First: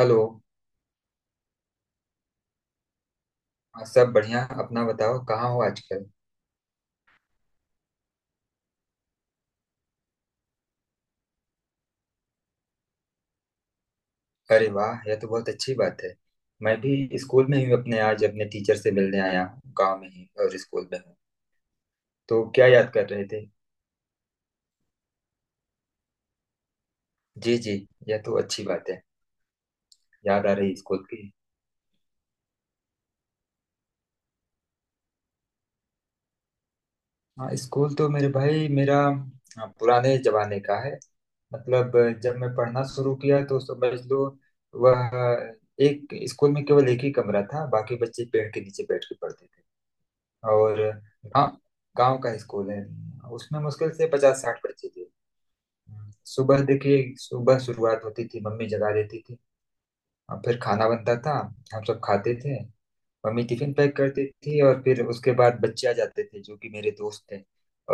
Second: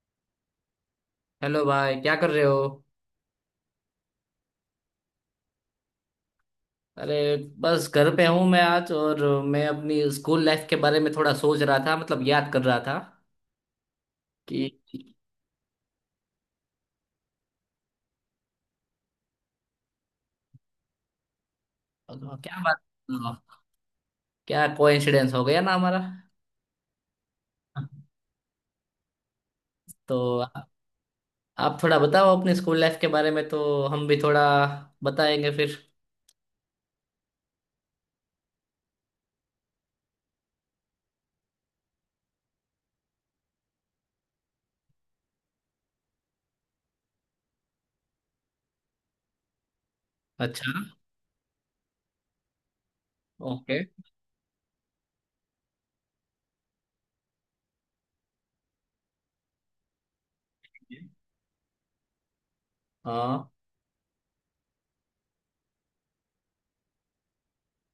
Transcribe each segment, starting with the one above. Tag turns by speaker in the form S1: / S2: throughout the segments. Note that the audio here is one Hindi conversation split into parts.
S1: हेलो।
S2: हेलो भाई, क्या कर रहे हो?
S1: हाँ, सब बढ़िया। अपना बताओ कहाँ हो आजकल।
S2: अरे, बस घर पे हूँ मैं आज। और मैं अपनी स्कूल लाइफ के बारे में थोड़ा सोच रहा था, मतलब याद कर रहा था
S1: अरे वाह,
S2: कि।
S1: यह तो बहुत अच्छी बात है। मैं भी स्कूल में ही हूँ अपने, आज अपने टीचर से मिलने आया हूँ, गाँव में ही और स्कूल में हूँ। तो
S2: क्या
S1: क्या
S2: बात!
S1: याद कर रहे थे?
S2: क्या कोइंसिडेंस हो गया ना हमारा।
S1: जी जी। यह तो अच्छी बात है।
S2: तो
S1: याद आ रही स्कूल की।
S2: आप थोड़ा बताओ अपनी स्कूल लाइफ के बारे में, तो हम भी थोड़ा बताएंगे फिर।
S1: हाँ, स्कूल तो मेरे भाई मेरा, हाँ, पुराने जमाने का है। मतलब जब मैं पढ़ना शुरू किया तो समझ लो वह, एक स्कूल में केवल एक ही कमरा था, बाकी बच्चे पेड़ के नीचे बैठ के पढ़ते थे। और
S2: अच्छा।
S1: गांव गांव का स्कूल है। उसमें
S2: ओके।
S1: मुश्किल से 50-60 बच्चे थे। सुबह देखिए, सुबह शुरुआत होती थी, मम्मी जगा देती थी। और फिर खाना बनता था, हम सब खाते थे। मम्मी
S2: हाँ।
S1: टिफिन पैक करती थी और फिर उसके बाद बच्चे आ जाते थे जो कि मेरे दोस्त थे।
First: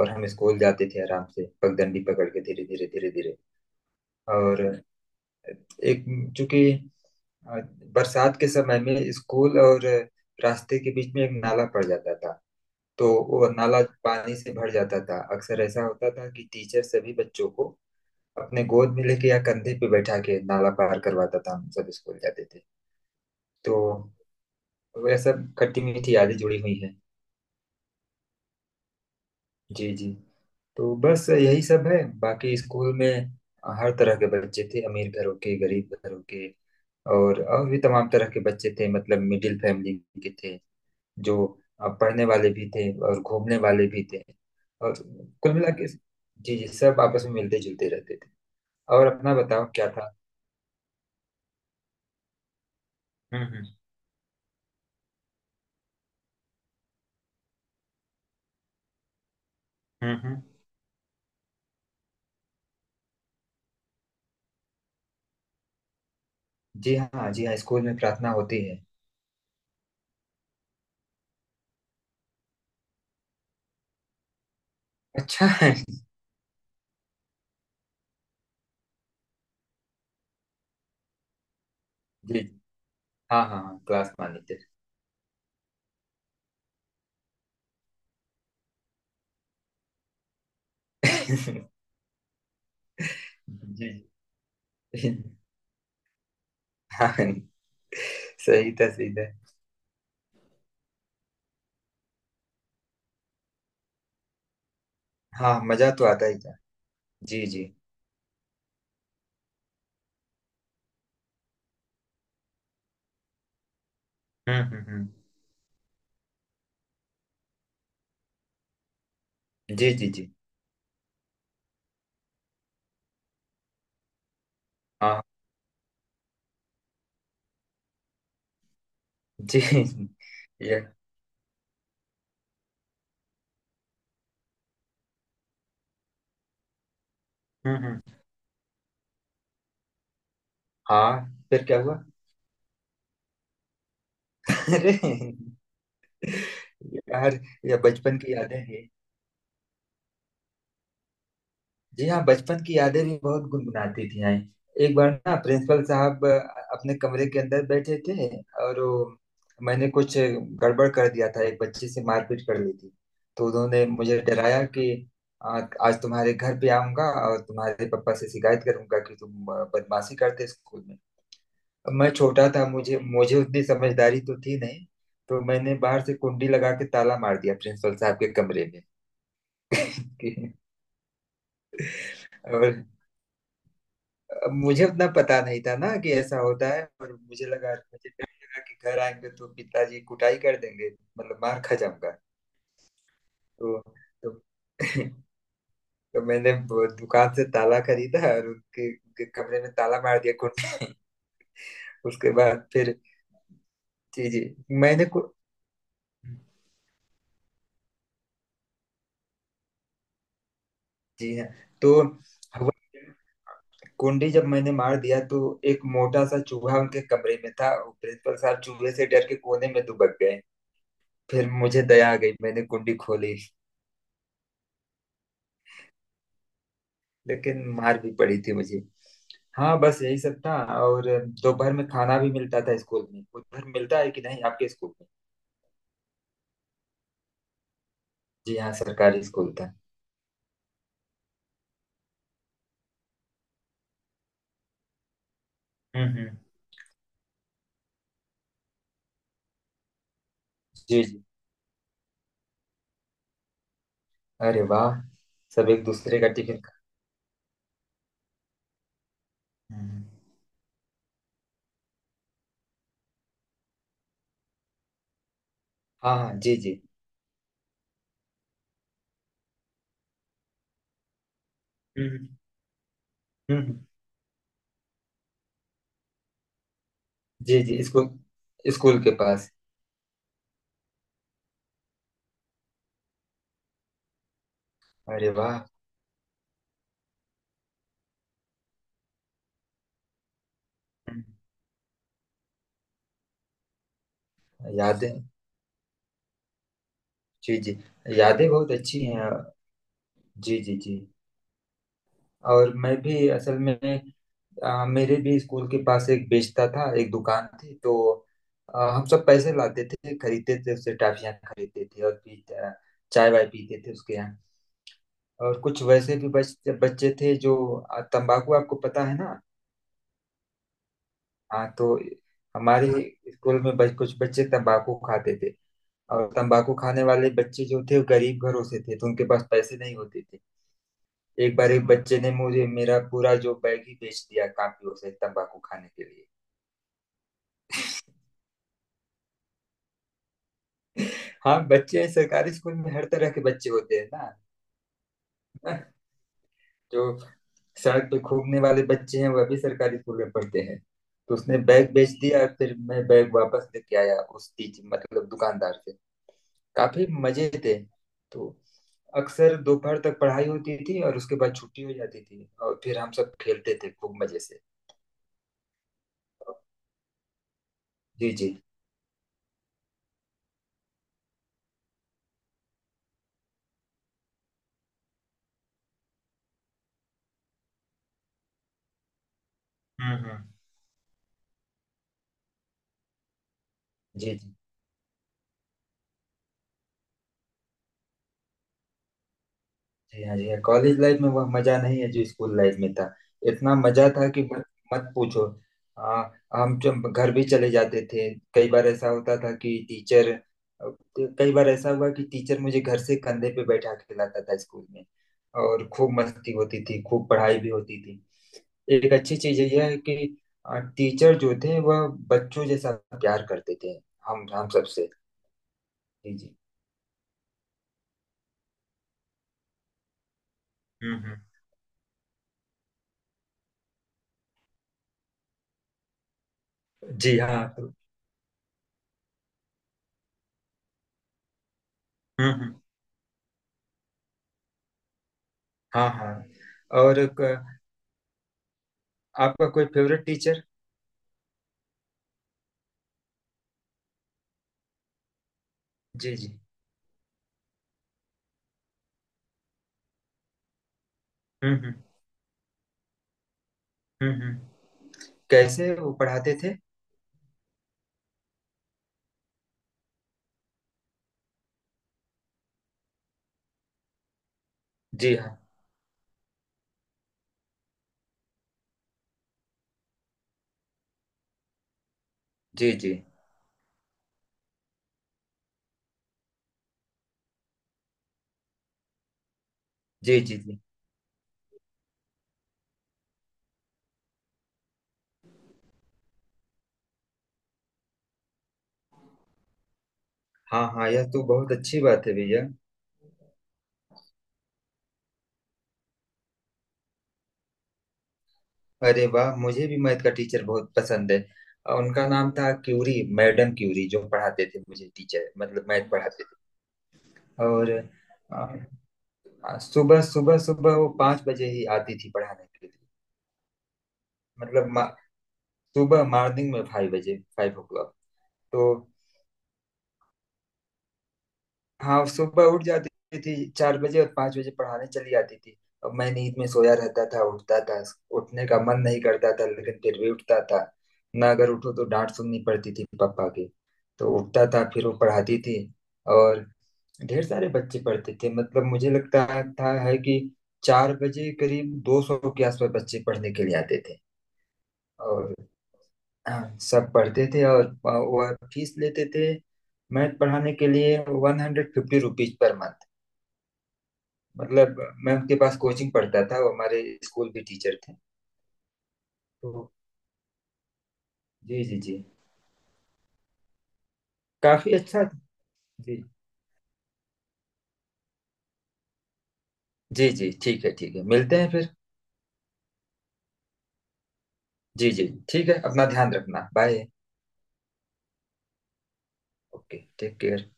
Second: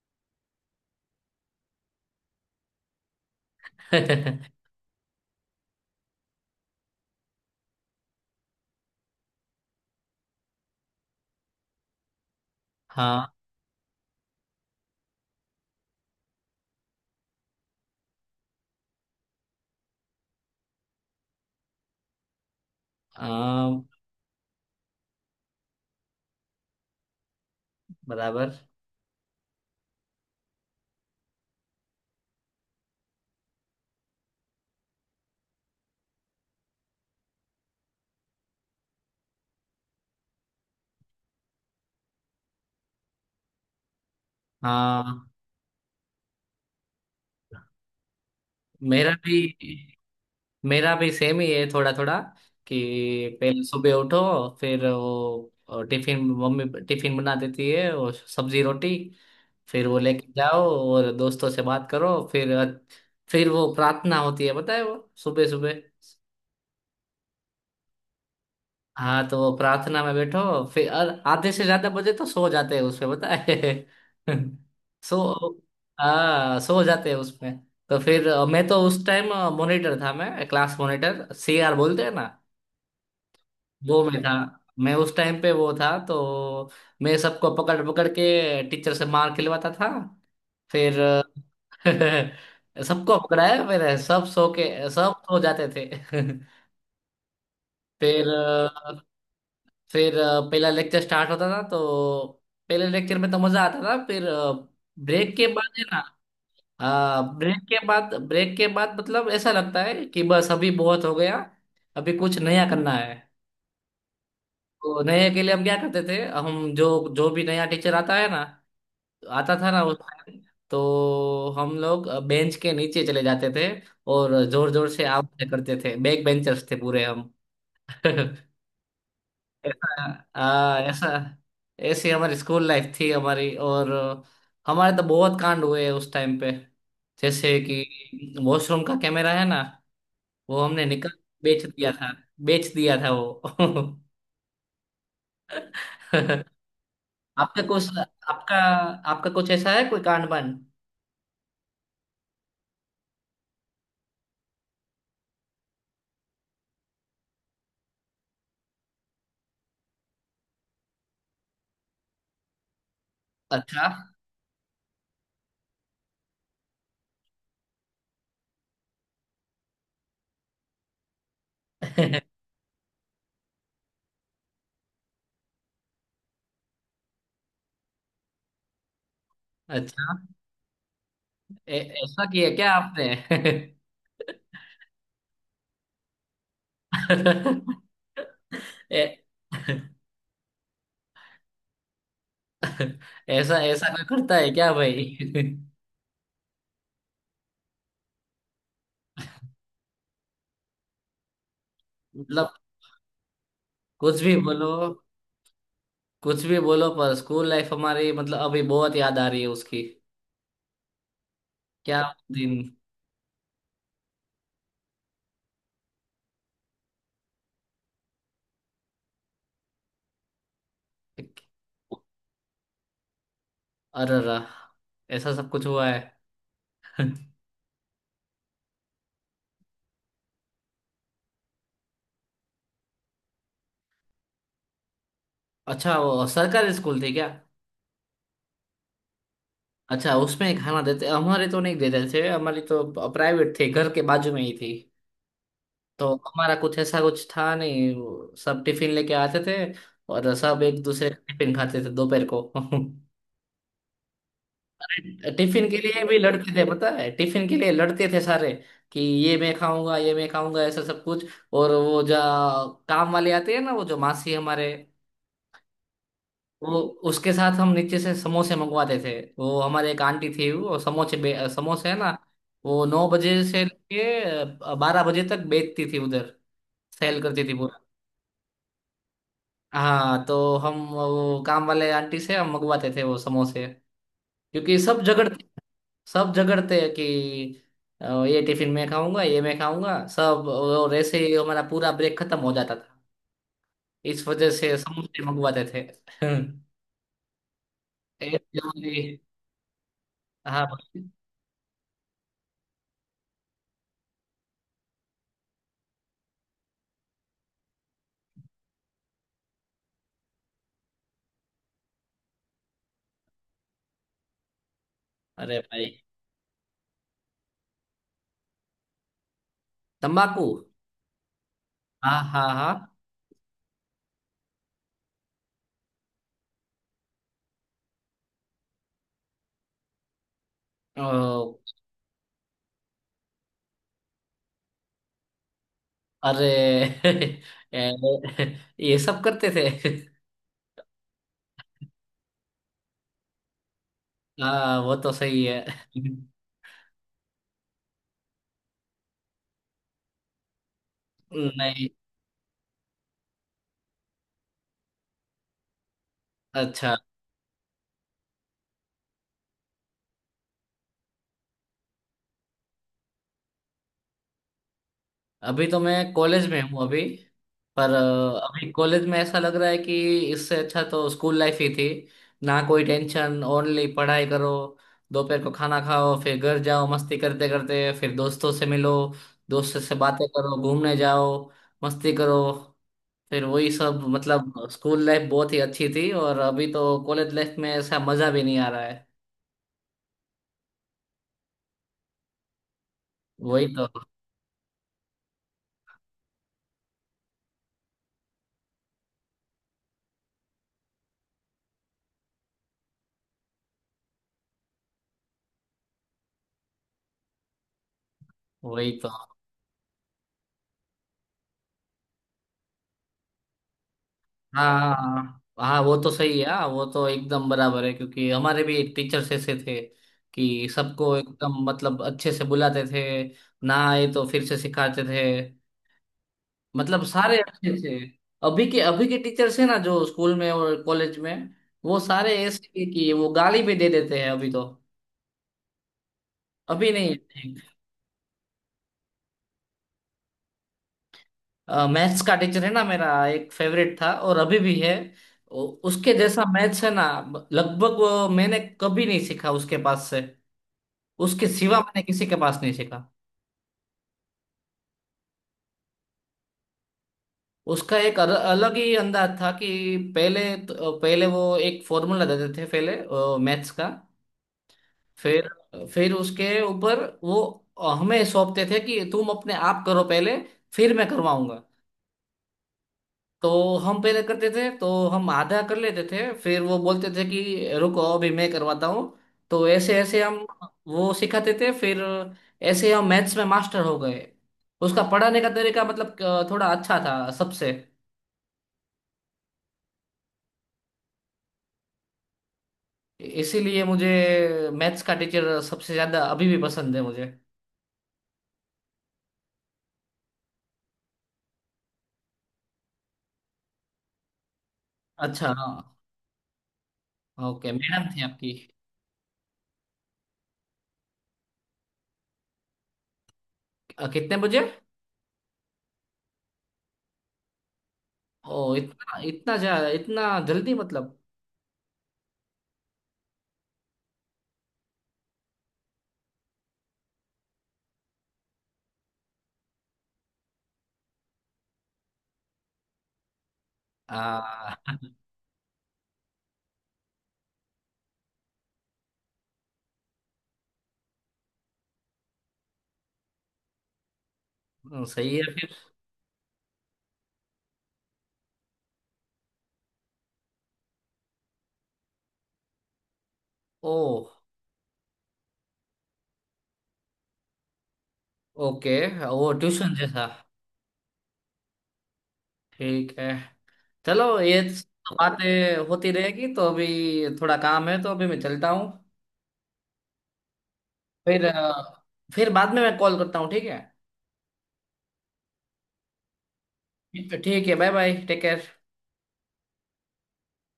S1: और हम स्कूल जाते थे आराम से पगडंडी पकड़ के, धीरे धीरे धीरे धीरे। और एक, चूंकि अ, बरसात के समय में स्कूल और रास्ते के बीच में एक नाला पड़ जाता था। तो
S2: हाँ
S1: वो नाला पानी से भर जाता था। अक्सर ऐसा होता था कि टीचर सभी बच्चों को अपने गोद में लेके या कंधे पे बैठा के नाला पार करवाता था, हम सब स्कूल जाते थे। तो
S2: हाँ,
S1: वह सब खट्टी मीठी यादें जुड़ी हुई हैं।
S2: बराबर।
S1: जी जी। तो बस यही सब है। बाकी स्कूल में हर तरह के बच्चे थे, अमीर घरों के, गरीब घरों के। और भी तमाम तरह के बच्चे थे, मतलब मिडिल फैमिली के थे। जो पढ़ने वाले भी थे और घूमने वाले भी थे। और
S2: हाँ,
S1: कुल मिला के, जी जी, सब आपस में मिलते जुलते रहते थे। और
S2: मेरा
S1: अपना बताओ क्या
S2: भी
S1: था।
S2: मेरा भी सेम ही है थोड़ा थोड़ा। कि पहले
S1: हम्म।
S2: सुबह उठो। फिर वो टिफिन, मम्मी टिफिन बना देती है और सब्जी रोटी। फिर वो
S1: हम्म
S2: लेके
S1: हम्म।
S2: जाओ और दोस्तों से बात करो फिर। फिर वो प्रार्थना होती है बताए वो, सुबह सुबह।
S1: जी हाँ, जी हाँ, स्कूल में प्रार्थना होती है।
S2: हाँ, तो वो प्रार्थना में बैठो, फिर आधे से ज्यादा बजे तो सो जाते हैं उसमें बताए।
S1: अच्छा
S2: सो,
S1: है जी।
S2: हाँ, सो जाते हैं उसमें। तो फिर मैं तो उस टाइम मॉनिटर था, मैं क्लास मॉनिटर, सीआर बोलते हैं ना।
S1: जी, हाँ हाँ हाँ,
S2: वो
S1: क्लास
S2: मैं था।
S1: मॉनिटर।
S2: मैं उस टाइम पे वो था तो। मैं सबको पकड़ पकड़ के टीचर से मार खिलवाता था। फिर। सबको पकड़ाया
S1: जी
S2: फिर सब सो के
S1: जी।
S2: सब सो जाते थे।
S1: हाँ,
S2: फिर
S1: सही था
S2: अ,
S1: सही था।
S2: फिर पहला लेक्चर स्टार्ट होता था तो। पहले लेक्चर में तो मजा आता था फिर। ब्रेक के
S1: हाँ,
S2: बाद है
S1: मजा
S2: ना।
S1: तो आता ही था। जी
S2: ब्रेक
S1: जी।
S2: के बाद ब्रेक के बाद मतलब ऐसा लगता है कि बस अभी बहुत हो गया। अभी कुछ नया करना है। तो
S1: हम्म।
S2: नए के लिए हम क्या करते थे? हम जो जो भी नया टीचर आता है ना, आता था ना
S1: जी
S2: उस
S1: जी जी।
S2: time, तो हम लोग बेंच के नीचे चले जाते थे। और जोर जोर से
S1: हाँ।
S2: आवाजें करते थे, बैक बेंचर्स थे पूरे हम।
S1: जी।
S2: ऐसा। हाँ,
S1: ये,
S2: ऐसा। ऐसी हमारी स्कूल लाइफ थी हमारी। और। हमारे तो बहुत कांड हुए हैं उस टाइम पे। जैसे
S1: हम्म, हम्म।
S2: कि वॉशरूम का कैमरा है ना, वो हमने निकाल
S1: हाँ, फिर
S2: बेच
S1: क्या
S2: दिया
S1: हुआ?
S2: था। बेच दिया था वो।
S1: अरे यार,
S2: आपका
S1: ये
S2: कुछ
S1: बचपन की
S2: आपका
S1: यादें हैं।
S2: आपका कुछ ऐसा है कोई कांड बन।
S1: जी हाँ, बचपन की यादें भी बहुत गुनगुनाती थी हैं। एक बार ना, प्रिंसिपल साहब अपने कमरे के अंदर बैठे थे। और वो, मैंने कुछ गड़बड़ कर दिया था, एक बच्चे से मारपीट कर ली थी। तो उन्होंने
S2: अच्छा।
S1: मुझे डराया कि "आ, आज तुम्हारे घर पे आऊंगा और तुम्हारे पापा से शिकायत करूंगा कि तुम बदमाशी करते स्कूल में।" अब मैं छोटा था, मुझे मुझे उतनी समझदारी तो थी नहीं। तो मैंने बाहर से कुंडी लगा के ताला मार दिया प्रिंसिपल साहब के कमरे में।
S2: अच्छा, ऐसा किया क्या
S1: और
S2: आपने?
S1: अब मुझे उतना पता नहीं था ना कि ऐसा होता है, और मुझे लगा, मुझे डर लगा कि घर
S2: ए,
S1: आएंगे तो पिताजी कुटाई कर देंगे, मतलब मार खा जाऊंगा।
S2: ऐसा
S1: तो
S2: ऐसा कोई
S1: तो,
S2: करता है क्या भाई?
S1: तो मैंने वो दुकान से ताला खरीदा और उनके कमरे में ताला मार दिया कुंड में। उसके
S2: मतलब,
S1: बाद फिर,
S2: कुछ
S1: जी
S2: भी
S1: जी।
S2: बोलो,
S1: मैंने को
S2: कुछ भी बोलो, पर स्कूल लाइफ हमारी मतलब अभी बहुत याद आ रही है उसकी।
S1: जी हाँ। तो
S2: क्या दिन!
S1: हुआ क्या, कुंडी जब मैंने मार दिया तो एक मोटा सा चूहा उनके कमरे में था। वो प्रिंसिपल साहब चूहे से डर के कोने में दुबक गए। फिर मुझे दया आ गई, मैंने कुंडी खोली।
S2: अरे रा! ऐसा सब कुछ हुआ है।
S1: लेकिन मार भी पड़ी थी मुझे। हाँ, बस यही सब था। और दोपहर में खाना भी मिलता था स्कूल में, उधर मिलता है कि नहीं आपके स्कूल में?
S2: अच्छा, वो सरकारी स्कूल थी क्या?
S1: जी हाँ, सरकारी स्कूल था।
S2: अच्छा, उसमें खाना देते? हमारे तो नहीं देते थे। हमारी तो प्राइवेट थी, घर के बाजू में ही थी। तो
S1: हम्म।
S2: हमारा कुछ ऐसा कुछ था नहीं, वो सब टिफिन लेके आते थे। और सब एक
S1: जी
S2: दूसरे का
S1: जी।
S2: टिफिन खाते थे दोपहर को।
S1: अरे वाह।
S2: टिफिन
S1: सब
S2: के
S1: एक
S2: लिए भी
S1: दूसरे का
S2: लड़ते
S1: टिफिन
S2: थे
S1: खा,
S2: पता है, टिफिन के लिए लड़ते थे सारे, कि ये मैं खाऊंगा,
S1: हम्म,
S2: ये मैं खाऊंगा, ऐसा सब कुछ। और वो जो काम वाले आते हैं ना, वो जो मासी हमारे,
S1: हाँ हाँ, जी
S2: वो,
S1: जी।
S2: उसके साथ हम नीचे से समोसे मंगवाते थे। वो हमारे एक आंटी थी, वो समोसे समोसे है ना।
S1: हम्म
S2: वो 9 बजे से
S1: हम्म।
S2: लेके 12 बजे तक बेचती थी उधर। सेल करती थी।
S1: जी जी। स्कूल स्कूल के पास।
S2: हाँ, तो हम वो काम वाले आंटी से हम मंगवाते थे वो समोसे। क्योंकि
S1: अरे वाह।
S2: सब झगड़ते हैं कि ये टिफिन मैं खाऊंगा, ये मैं खाऊंगा सब, और ऐसे
S1: हम्म,
S2: ही हमारा पूरा ब्रेक खत्म हो जाता था। इस वजह से
S1: यादें,
S2: समोसे मंगवाते थे।
S1: जी जी,
S2: ऐसे
S1: यादें बहुत अच्छी
S2: हमारी-
S1: हैं। जी
S2: हाँ
S1: जी जी।
S2: भाई।
S1: और मैं भी असल में, मेरे भी स्कूल के पास एक बेचता था, एक दुकान थी। तो हम सब पैसे लाते थे, खरीदते थे, उससे टॉफियाँ खरीदते थे और पी चाय वाय पीते थे उसके यहाँ।
S2: अरे
S1: और कुछ
S2: भाई,
S1: वैसे भी बच्चे थे जो तंबाकू, आपको पता है ना?
S2: तम्बाकू।
S1: हाँ। तो
S2: हाँ हाँ
S1: हमारे
S2: हाँ।
S1: स्कूल में कुछ बच्चे तंबाकू खाते थे। और तंबाकू खाने वाले बच्चे जो थे वो गरीब घरों से थे, तो उनके पास पैसे नहीं होते थे। एक
S2: ओ,
S1: बार एक बच्चे ने मुझे मेरा पूरा जो बैग ही बेच दिया, काफी, उसे तंबाकू खाने के लिए।
S2: अरे! ये सब करते थे।
S1: हाँ, बच्चे हैं, सरकारी स्कूल में हर तरह के बच्चे होते हैं ना।
S2: हाँ, वो तो सही है।
S1: जो सड़क पे घूमने वाले बच्चे हैं वह भी सरकारी स्कूल में पढ़ते हैं। तो उसने
S2: नहीं।
S1: बैग बेच दिया, फिर मैं बैग वापस लेके आया उस टीच मतलब दुकानदार से।
S2: अच्छा।
S1: काफी मजे थे। तो अक्सर दोपहर तक पढ़ाई होती थी और उसके बाद छुट्टी हो जाती थी और फिर हम सब खेलते थे खूब मजे से।
S2: अभी तो मैं कॉलेज में हूँ अभी। पर
S1: जी जी।
S2: अभी कॉलेज में ऐसा लग रहा है कि इससे अच्छा तो स्कूल लाइफ ही थी। ना कोई टेंशन, ओनली पढ़ाई करो। दोपहर को खाना खाओ, फिर घर जाओ, मस्ती करते करते फिर दोस्तों से मिलो। दोस्तों से बातें
S1: हम्म।
S2: करो, घूमने जाओ। मस्ती करो। फिर वही सब,
S1: जी
S2: मतलब
S1: जी
S2: स्कूल लाइफ बहुत ही अच्छी थी और अभी तो कॉलेज लाइफ में ऐसा मजा भी नहीं आ रहा है।
S1: जी। हाँ, जी हाँ, कॉलेज लाइफ में वह मजा नहीं है जो स्कूल लाइफ में था।
S2: वही
S1: इतना
S2: तो।
S1: मजा था कि मत मत पूछो। आ, हम जब घर भी चले जाते थे, कई बार ऐसा होता था कि टीचर, कई बार ऐसा हुआ कि टीचर मुझे घर से कंधे पे बैठा के लाता था स्कूल में। और खूब मस्ती होती थी, खूब पढ़ाई भी होती थी।
S2: वही तो।
S1: एक अच्छी चीज यह है कि टीचर जो थे वह बच्चों जैसा प्यार करते थे हम
S2: हाँ
S1: हम
S2: हाँ
S1: सबसे।
S2: हाँ हाँ, वो तो
S1: जी
S2: सही है।
S1: जी।
S2: हाँ, वो तो एकदम बराबर है क्योंकि हमारे भी एक टीचर्स ऐसे थे। कि सबको
S1: हम्म।
S2: एकदम मतलब अच्छे से बुलाते थे। ना आए तो फिर से सिखाते थे। मतलब सारे
S1: जी हाँ
S2: अच्छे
S1: तो-
S2: थे। अभी के टीचर्स है ना जो स्कूल में और कॉलेज में। वो सारे
S1: हम्म।
S2: ऐसे हैं कि वो गाली भी दे देते हैं अभी तो।
S1: हाँ हाँ।
S2: अभी नहीं
S1: और
S2: है।
S1: आपका कोई फेवरेट टीचर?
S2: मैथ्स का टीचर है ना मेरा, एक फेवरेट था और अभी भी है। उसके
S1: जी
S2: जैसा
S1: जी।
S2: मैथ्स है ना, लगभग वो मैंने कभी नहीं सीखा उसके पास से। उसके सिवा
S1: हम्म।
S2: मैंने किसी के पास नहीं सीखा।
S1: हम्म हम्म। कैसे वो पढ़ाते थे?
S2: उसका एक अलग ही अंदाज था कि। पहले वो एक फॉर्मूला देते थे पहले। मैथ्स का।
S1: जी
S2: फिर
S1: हाँ।
S2: फिर उसके ऊपर वो हमें सौंपते थे कि तुम अपने आप करो पहले। फिर मैं करवाऊंगा।
S1: जी जी।
S2: तो हम पहले करते थे तो हम आधा कर लेते थे, फिर वो बोलते थे कि रुको, अभी मैं करवाता हूँ। तो ऐसे ऐसे हम।
S1: जी जी। जी।
S2: वो सिखाते थे फिर। ऐसे हम मैथ्स में मास्टर हो गए। उसका पढ़ाने का तरीका मतलब थोड़ा अच्छा था सबसे।
S1: हाँ हाँ, यह तो बहुत अच्छी बात है भैया।
S2: इसीलिए मुझे। मैथ्स का टीचर सबसे ज्यादा अभी भी पसंद है मुझे।
S1: अरे वाह, मुझे भी मैथ का टीचर बहुत पसंद है। उनका नाम था क्यूरी, मैडम क्यूरी जो पढ़ाते थे मुझे, टीचर
S2: अच्छा हाँ।
S1: मतलब मैथ पढ़ाते थे।
S2: ओके,
S1: और
S2: मैडम थी आपकी?
S1: अ, सुबह सुबह सुबह वो 5 बजे ही आती थी पढ़ाने के लिए।
S2: कितने बजे?
S1: मतलब सुबह मॉर्निंग में 5 बजे, 5 ओ क्लॉक।
S2: ओ,
S1: तो
S2: इतना इतना जा इतना जल्दी मतलब।
S1: हाँ, सुबह उठ जाती थी 4 बजे और 5 बजे पढ़ाने चली जाती थी। अब मैं नींद में सोया रहता था, उठता था, उठने का मन नहीं करता था लेकिन फिर भी उठता था। ना अगर उठो तो डांट सुननी पड़ती थी पापा की। तो उठता
S2: आ,
S1: था, फिर वो पढ़ाती थी। और ढेर सारे बच्चे पढ़ते थे, मतलब मुझे लगता था है कि 4 बजे करीब 200 के आसपास बच्चे पढ़ने के लिए आते थे।
S2: सही है
S1: और
S2: फिर।
S1: हाँ, सब पढ़ते थे और वह फीस लेते थे मैथ पढ़ाने के लिए 150 रुपीज पर मंथ।
S2: ओ।
S1: मतलब मैं उनके पास कोचिंग पढ़ता था, वो हमारे स्कूल भी टीचर थे।
S2: ओके। वो
S1: तो
S2: ट्यूशन जैसा।
S1: जी जी जी।
S2: ठीक है, चलो ये
S1: काफी
S2: सब
S1: अच्छा।
S2: बातें होती
S1: जी
S2: रहेगी तो अभी। थोड़ा काम है तो अभी मैं चलता हूँ।
S1: जी जी। ठीक है, ठीक है,
S2: फिर
S1: मिलते हैं फिर।
S2: फिर बाद में मैं कॉल करता हूँ, ठीक
S1: जी जी। ठीक है, अपना ध्यान रखना, बाय।
S2: है। ठीक है, bye bye, take care.
S1: Okay, take care.